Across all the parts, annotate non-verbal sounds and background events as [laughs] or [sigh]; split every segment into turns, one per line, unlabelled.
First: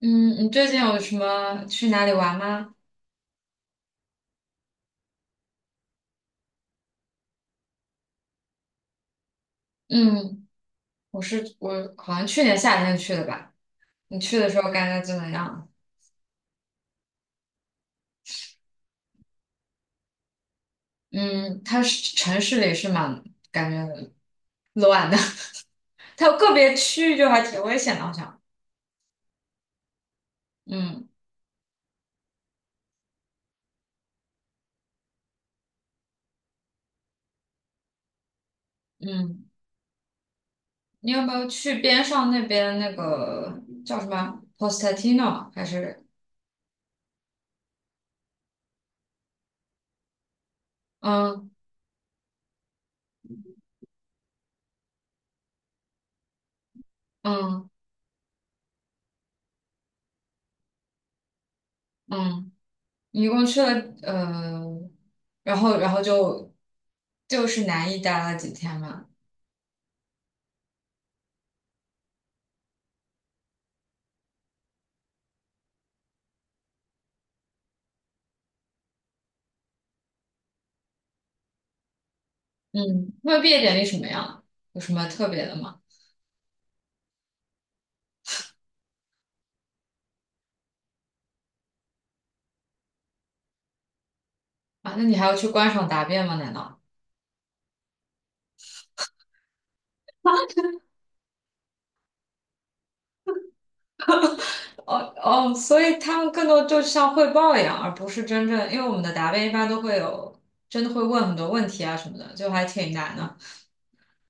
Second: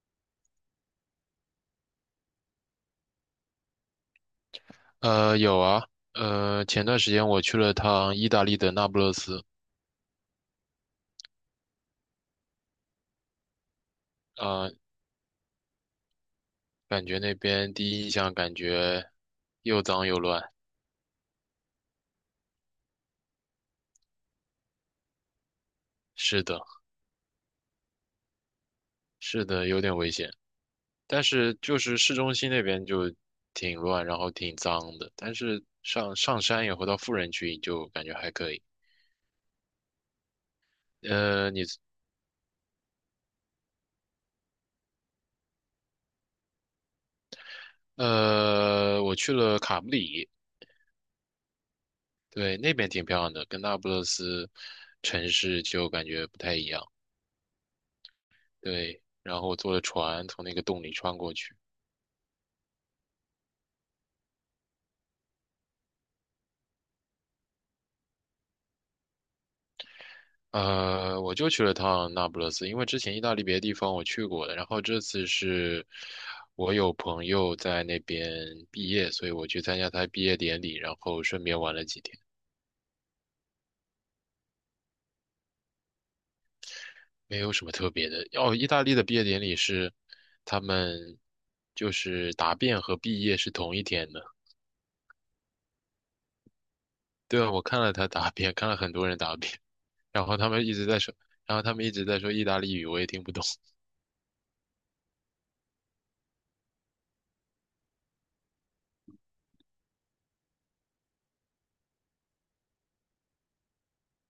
嗯，你最近有什么去哪里玩吗？
有啊，前段时间我去了趟意大利的那不勒斯，
嗯，我好像去年夏天去的吧。你去的时候
啊、
感觉怎么样？
感觉那边第一印象感觉又脏又乱，
嗯，它是城市里是蛮感觉乱的，[laughs] 它有
是
个
的，
别区域就还挺危险的，好像。
是的，有点危险，
嗯
但是就是市中心那边就挺乱，然后挺脏的，但是上山以后到富人区就感觉还可以。
嗯，你有没有
呃，你
去边上那边那个叫什么 p o s t a t i n o 还是
我去了卡布里，
嗯
对，那边挺漂亮的，跟那不勒斯城市就感觉不太一样。
嗯
对，然后坐了船从那个洞里穿过去。
嗯，你一共去了呃，然后就是南意待了几天嘛？
我就去了趟那不勒斯，因为之前意大利别的地方我去过的，然后这次是我有朋友在那边毕业，所以我去参加他毕业典礼，然后顺便玩了几天，
嗯，那毕业典礼什么样？有什么特别的吗？
没有什么特别的。哦，意大利的毕业典礼是他们，就是答辩和毕业是同一天的。
啊，那你还要去观赏答辩吗？难道？
对啊，我看了他答辩，看了很多人答辩，然后他们一直在说，然后他们一直在说意大利语，我也听不懂。
哦哦，所以他们更多就像汇报一样，而不是真正，因为我们的答辩一般都会有，真的会问很多问题啊什么的，就还挺难的。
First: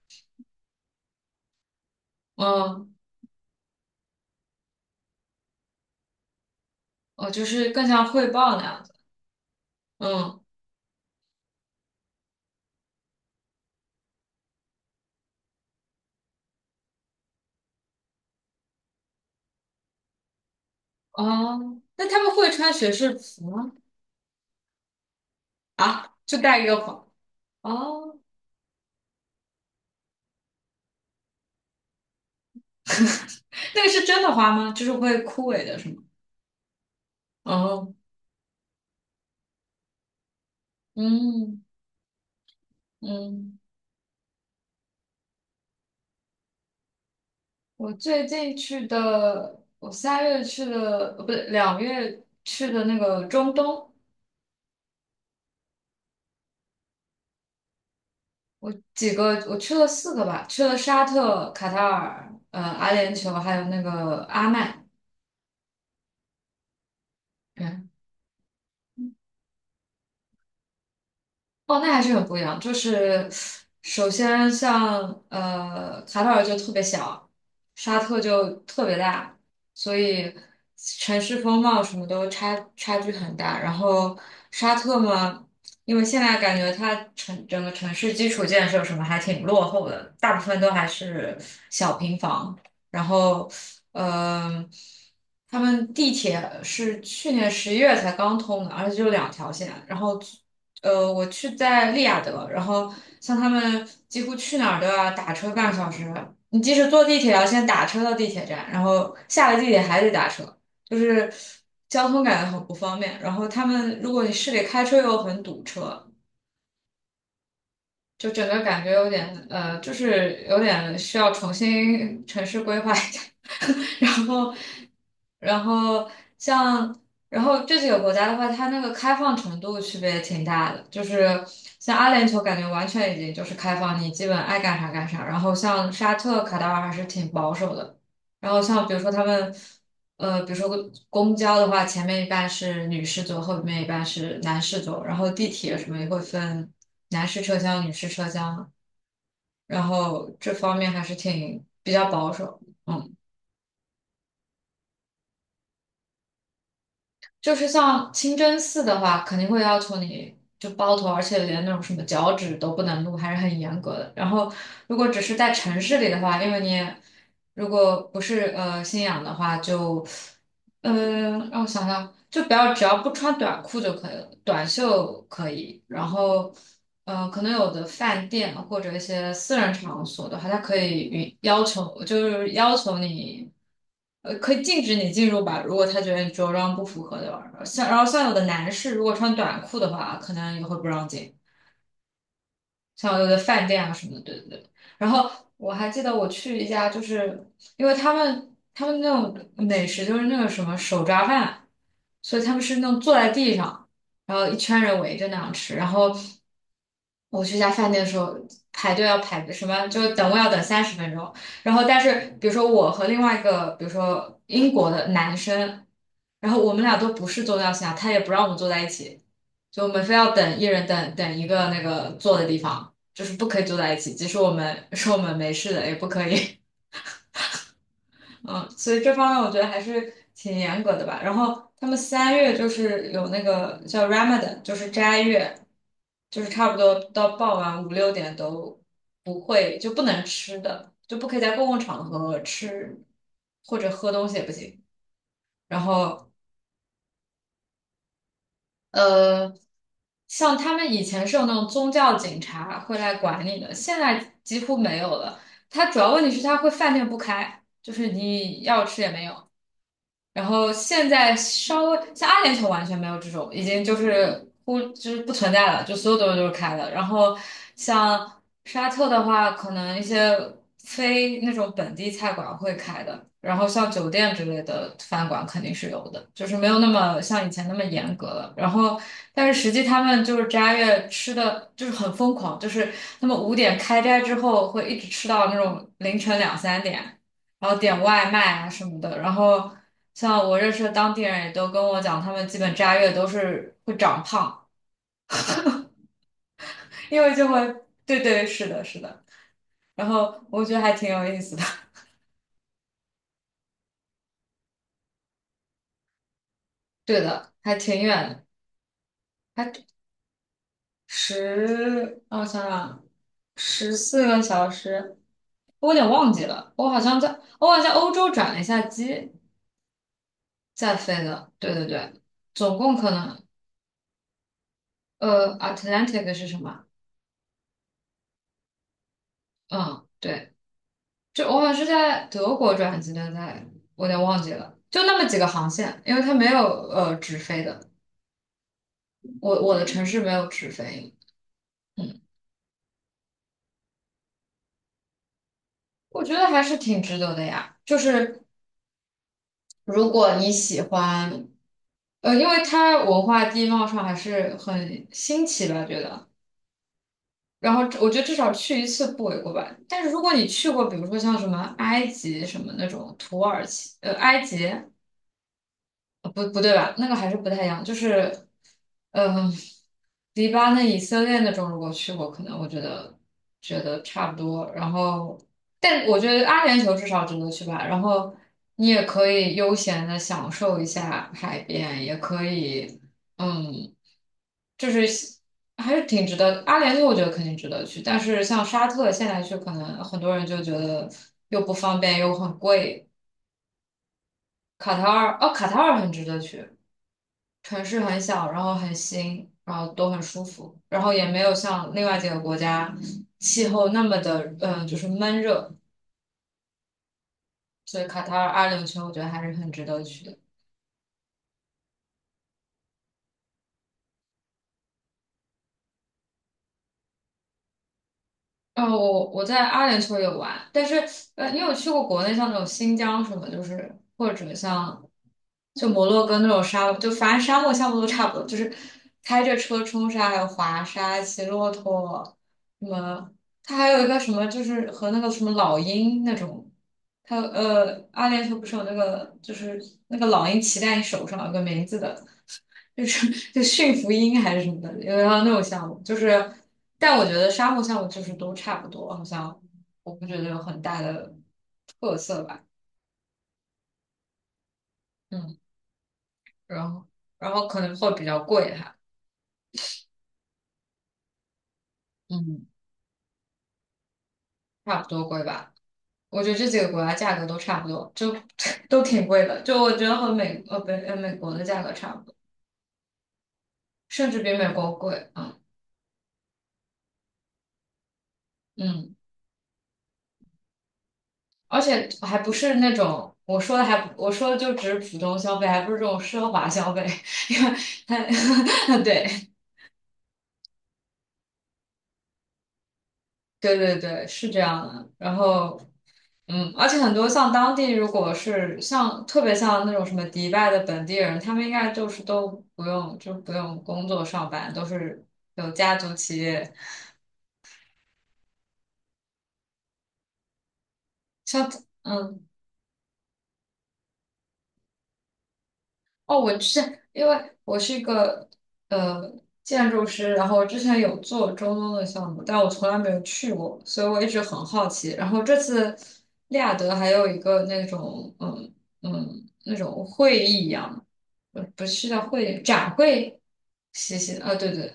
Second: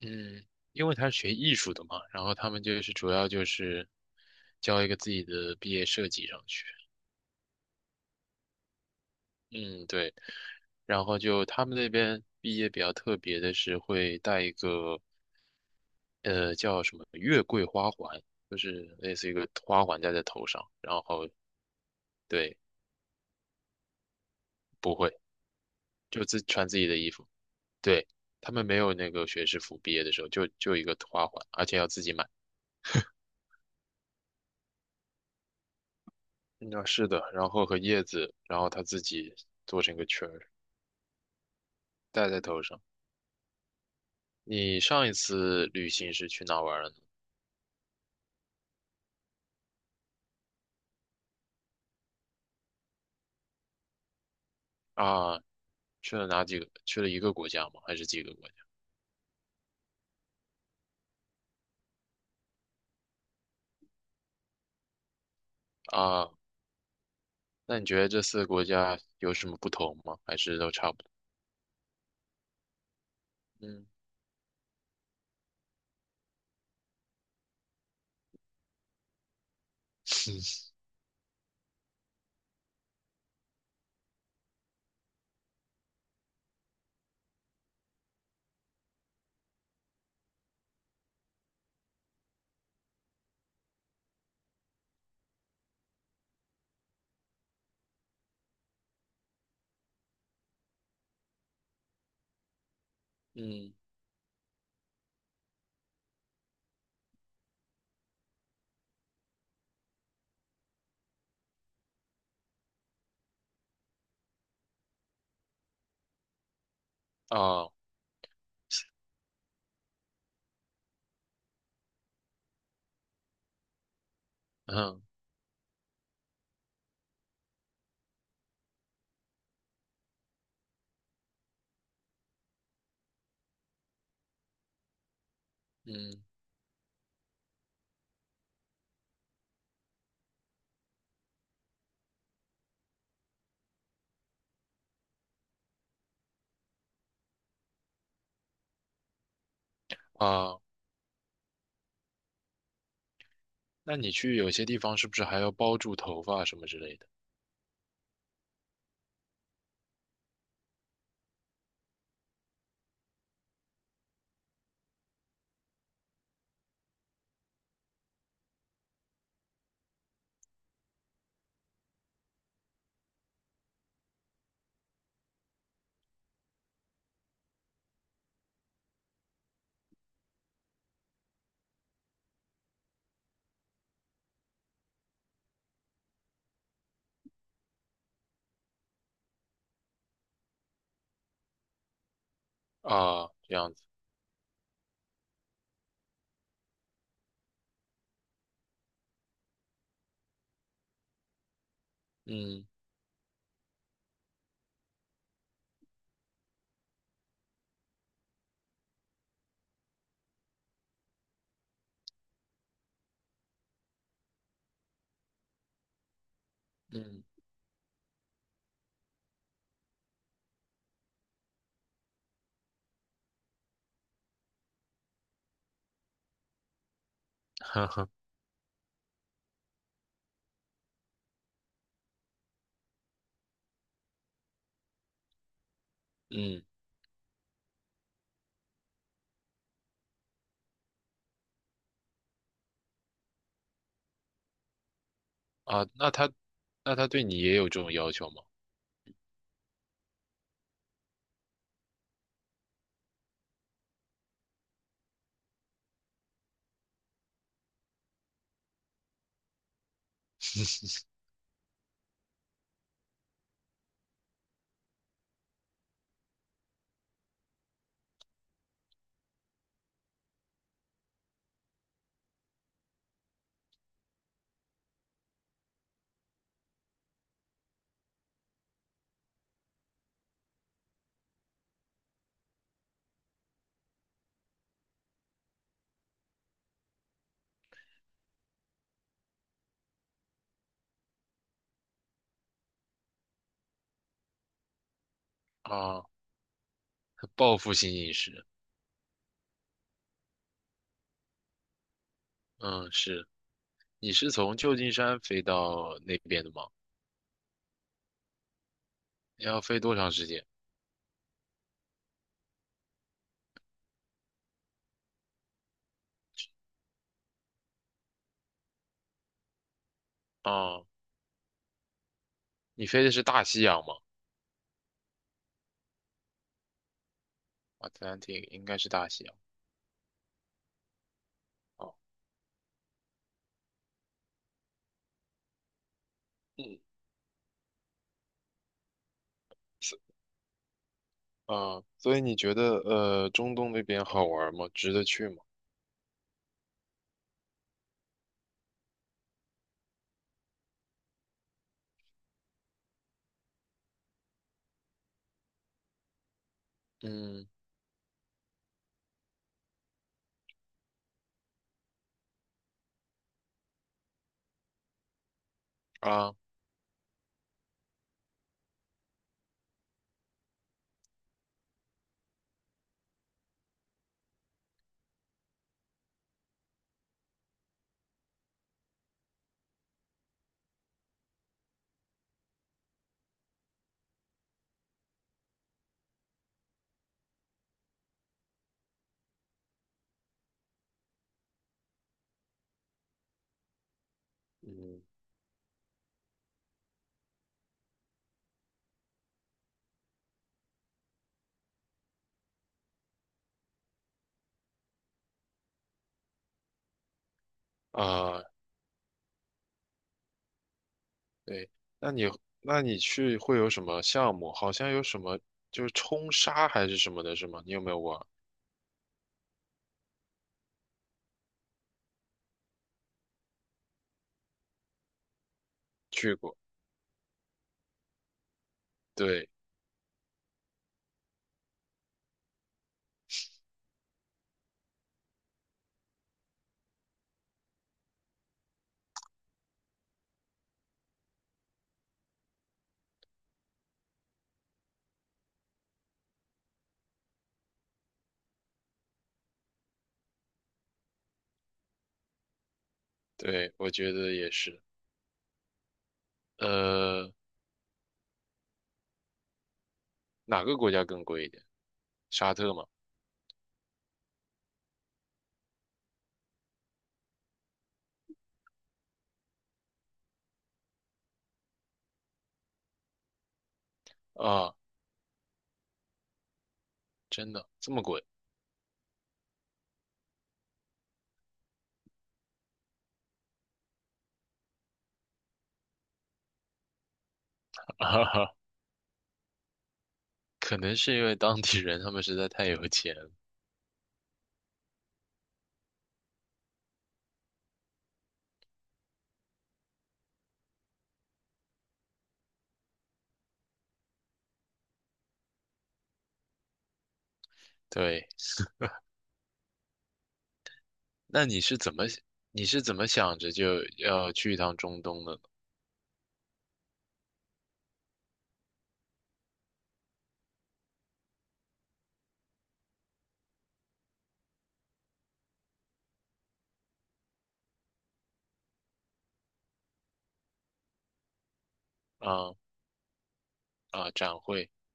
嗯，因为他是学艺术的嘛，然后他们就是
嗯，
主要就是交一个自己的毕业设计上去。
哦，就是更像汇报那样子。
嗯，对。
嗯，
然后就他们那边毕业比较特别的是会带一个叫什么月桂花环，就是类似一个花环戴在头上，然后
哦，那他们会
对，
穿学士服吗？
不会，
啊，
就
就
自
戴一
穿
个
自己的
花。
衣服。对，
哦，
他们没有那个学士服，毕业的时候就一个花环，而且要自己买。
那个是真的花吗？就是会枯萎的是吗？
嗯，是的，然后和
哦，
叶子，然后他自己做成一个圈儿。
嗯
戴在头上。
嗯。
你上一次旅行是去哪玩了呢？
我最近去的，我三月去的，不对，2月去的那个中东，
啊，去了哪几个？去了一个国家吗？还是几个国家？
我几个，我去了四个吧，去了沙特、卡塔尔、阿联酋，还有那个阿曼。
啊，那你觉得这四个国家有什么不同吗？还是都差不多？
哦，那还是很不一样。就是
嗯。
首先像卡塔尔就特别小，沙特就特别大，所以
[laughs]
城市风貌什么都差距很大。然后沙特嘛，因为现在感觉它整个城市基础建设什么还挺落后的，大部分都还是小平房。然后，嗯、他们地铁是去年11月才刚通的，而且就2条线，然后。我去在利雅得，然后像他
嗯
们几乎去哪儿都要打车半个小时，你即使坐地铁要先打车到地铁站，然后下了地铁还得打车，就是交通感觉很不方便。然后他们如果你市里开车又很堵车，
啊，
就整个感觉有点就是有点需要重新城市规划一下，[laughs] 然后，
嗯
然后像，然后这几个国家的话，它那个开放程度区别也挺大的，就是像阿联酋感觉完全已经就是开放，你基本爱干啥干啥，然后像沙
嗯
特、卡塔尔还是挺保守的，然后像比如说他们。比如说公交的话，前面一半是女士后男然地铁什么也会分。男士车厢、女士车厢啊然后这
啊，
方面还是挺比较保守。嗯，
那你去有些地方是不是还要包住头发什么之类的？
就是像清真寺的话，肯定会要求你就包头，而且连那种什么脚趾都不能露，还是很严格的。然后如果只是在城市里的话，因为你也如果不是信仰的话，就嗯，让我想想，就不要只要不穿短裤就可以了，短袖可以。然后，可能有的饭店啊或者一些私人场所的话，他可以允要求，就是要求你，可以禁止你进入吧。如果他觉得你着装不符合的话，像然后像有的男士如果穿短裤的话，可能也会不让进。像有
啊，
的
这
饭
样子。
店啊什么的，对对对。然后我还记得我去一家，就是因为他们那种美食就是那个什么手抓饭，所以他们
嗯
是那种坐在地上，然后一圈人围着那样吃。然后我去一家饭店的时候，排队要排什么，就等位要等30分钟。然后但是比如说我和另外一个，比如说英国的男生，然后我们俩都
嗯。
不是宗教信仰，他也不让我们坐在一起。就我们非要等一人等一个那个坐的地方，就是不可以坐在一起，即使我们说 [laughs] 我们没事的，也不可以。
[laughs] 呵呵，
[laughs] 嗯，所以这方面我觉得还是挺严格的吧。然后他们三月就是有那个叫 Ramadan,就是斋月，就是
嗯
差不多到傍晚5、6点都不会就不能吃的，就不可以在公共场合吃或者喝东西也不行。然
啊，那他
后
那他对你也有这种要求吗？
呃，像他们以前是有那种宗教警察会来管理的，现在几乎没有了。它主要问题是它会饭店不开，就是你要吃也没有。然后现在稍微像阿联酋完全没有这种，已经就是就是不存在了，就所有东西都是开的。然后像沙特的话，可能一些非那种本地菜馆会开的，然后像酒店之类的饭馆肯定是有的，就是没有那么像以前那么严格了。然后但是实际他们就是斋月吃的就是很疯狂，就是他们5点开斋之后会一直吃到那种凌晨2、3点。然后点外卖啊什么的。然后像我认识的当地人也都跟我讲，他们基本斋月都是会长胖，
啊，
因为就
报
会，
复性饮
对
食。
对，是的，是的。然后我觉得还挺有意思的，
嗯，是。你是从旧金山飞到那边的吗？
[laughs] 对的，还挺远的，
要
还
飞多长时间？
十，让我想想啊，14个小时，我有点忘记了，我好像在，我好像欧洲转了一下机
啊，
再飞的，对对对，总
你
共
飞
可
的是
能，
大西洋吗
Atlantic 是什么？
？Atlantic 应该是大西洋。
嗯。对。就我好像是
哦，
在德国转机的，在我有点忘记了，就那么几个航线，因为它没有
嗯，
直飞的，我的
是
城市没有直飞，
啊，所以
嗯，
你觉得中东那边好玩吗？值得去吗？
我觉得还是挺值得的呀。就是如果你喜欢，因为它文化地貌上还是很新奇吧，觉得。
嗯
然后我觉得至少去一次不为过吧。但是如果你去过，比如说像什么埃及什么那种土耳其，埃及。
啊，
不不对吧？那个还是不太一样，就是，嗯、迪巴那以色列那种，如果去过，可能我觉得觉得差不多。然后，但我觉得阿联酋至少值得去吧。然后你也可以悠闲的享受一下海边，也可以，嗯，就是还是挺值得。阿联酋我觉得肯定值得去，但是像沙特现在去，可能很多人就觉得又不方便又很贵。卡
嗯
塔尔，哦，卡塔尔很值得去。城市很小，然后很新，然后都很舒服，然后也没有像另外几个国家气候那么的，就是闷热，所以卡塔
啊，
尔阿联酋我觉得还是很值得去的。
对，那你那你去会有什么项目？好像有什么就是冲沙还是什么的，是吗？你有没有玩
哦，我在阿联酋有玩，但是你有去过国内像那种新疆什么，就是或者像就摩洛
去
哥那
过？
种沙漠，就反正沙漠项目都差不多，就是开
对
着车冲沙，还有滑沙、骑骆驼，什么，它还有一个什么，就是和那个什么老鹰那种，它阿联酋不是有那个就是那个老鹰骑在你手上有个名字的，就是就驯服鹰还是什么的，有要那种项目，就是，但我觉得沙漠项目就是都差不多，好像我不觉得有很大的特色吧，
对，我觉得也是。
嗯，然后
呃，
然后可能会比较贵哈，
哪个国家更贵一点？沙
嗯，
特吗？
差不多贵吧，我觉得这几个国家价格都差不多，就 [laughs] 都挺贵的，就我觉得和美呃不呃美国的价格差不多，甚至比美
啊，
国贵啊，
真的这么贵。
嗯。嗯而且还不是那种我说的还不我说的就只是普通消费，还不是这种奢华消费，[laughs] 因为
[laughs] 哈哈，
它 [laughs] 对
可能是因为当地人他们实在太有钱了。
对对对是这样的。然后嗯，而且很多像当地如果是像特别像那种什么迪拜的本地人，他们应该就是都不用工作上班，都是有家族企业，
对，那你
像
是怎么
嗯。
你是怎么想着就要去一趟中东的呢？
哦，我之前因为我是一个呃建筑师，然后之前有做中东的项目，但我从来没有去过，所以我一直很好奇。然后这次利雅得还有一个那种嗯嗯那种会议一样，不是叫会
啊
议展会，
啊，
谢
展
谢啊，对
会
对。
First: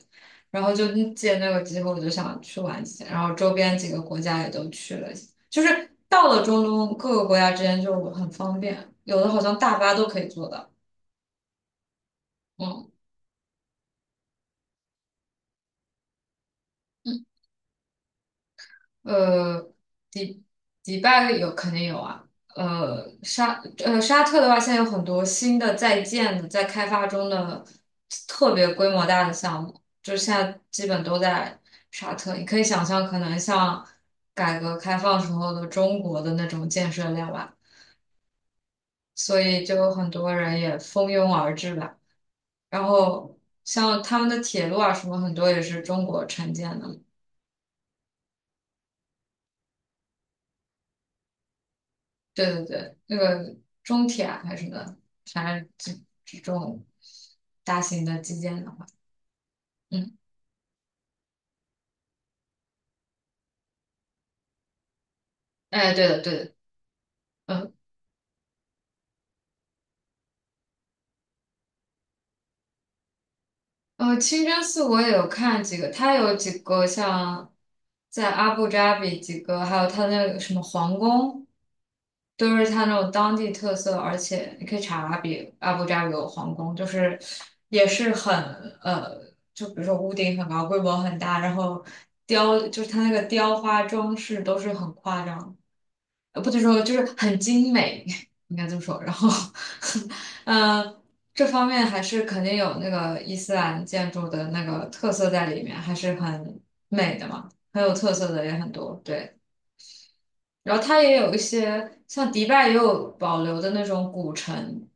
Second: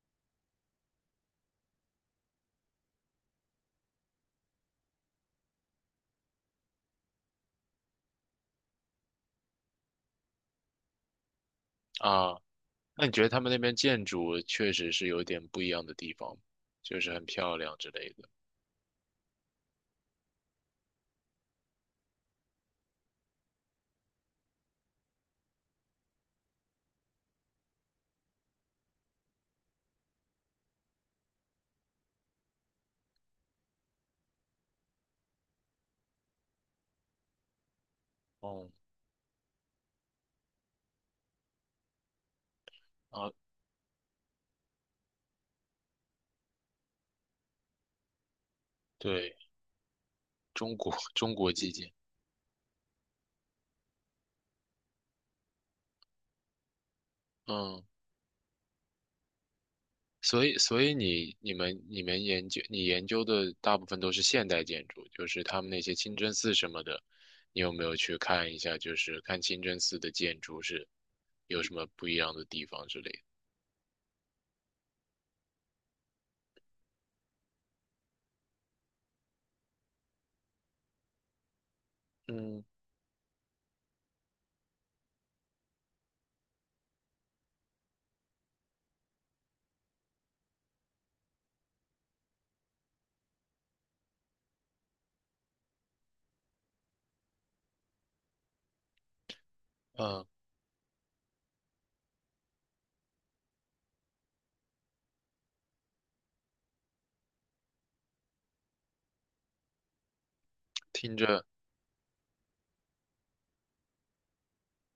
然后就嗯借那个机会，我就想去玩一下，然后周边几个国家也都去了一下就是到了中东各个国家之间就很方便，有的好像大巴都可以坐到。
啊，
嗯
那你觉得他们那边建筑确实是有点不一样的地方，就是很
嗯
漂亮之类的。
呃，迪迪拜有肯定有啊。沙特的话，现在有很多新的在建的、在开发中的特别规模大的项目，就是现在基本都在沙特。你可以想象，可能像改革开放时候的中国的那种建设量吧，
哦，
所以就有很多人也蜂拥而至吧。然
啊，
后像他们的铁路啊什么，很多也是中国承建的。
对，中国 [laughs] 中国基建，
对对对，那个中铁啊还是什么的，反正这这种大
嗯。
型的基建的话，嗯，
所以你研究的大部分都是现代建筑，就是他们那
哎，
些
对
清
的
真
对的，
寺什么的，你有
嗯。
没有去看一下？就是看清真寺的建筑是有什么不一样的地方之类的。
清真寺我也有看几个，它有几个像在阿布扎比几个，还有它那个什么皇宫，都
嗯
是它那种当地特色，而且你可以查阿布扎比有皇宫，就是也是很呃，就比如说屋顶很高，规模很大，然后雕就是它那个雕花装饰都是很夸张的。不能说就是很精美，[laughs] 应该这么说。然后，
嗯，
[laughs] 嗯，这方面还是肯定有那个伊斯兰建筑的那个特色在里面，还是很美的嘛，很有特色的也很多。对，然后它也
听
有一
着，
些像迪拜也有保留的那种古城，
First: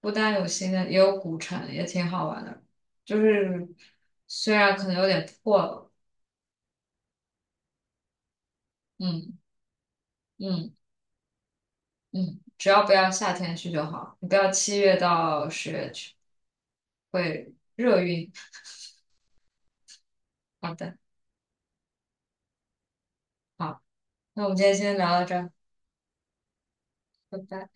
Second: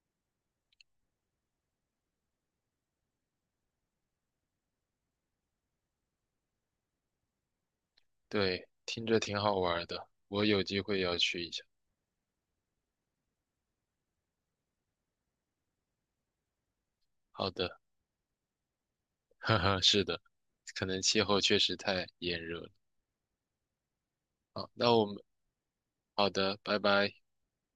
不单有新的，也有古城，也挺好玩的。就是虽然可能有点破了，
对，听着
嗯
挺好玩的，我有
嗯
机会要去一下。
嗯，只要不要夏天去就好，你不要7月到10月去。
好
会
的。[laughs]
热晕。
哈哈，是的，
好
可
的，
能气候确实太炎热了。
好，那我们今
好，
天
那
先
我
聊
们
到这儿，
好的，拜拜。
拜拜。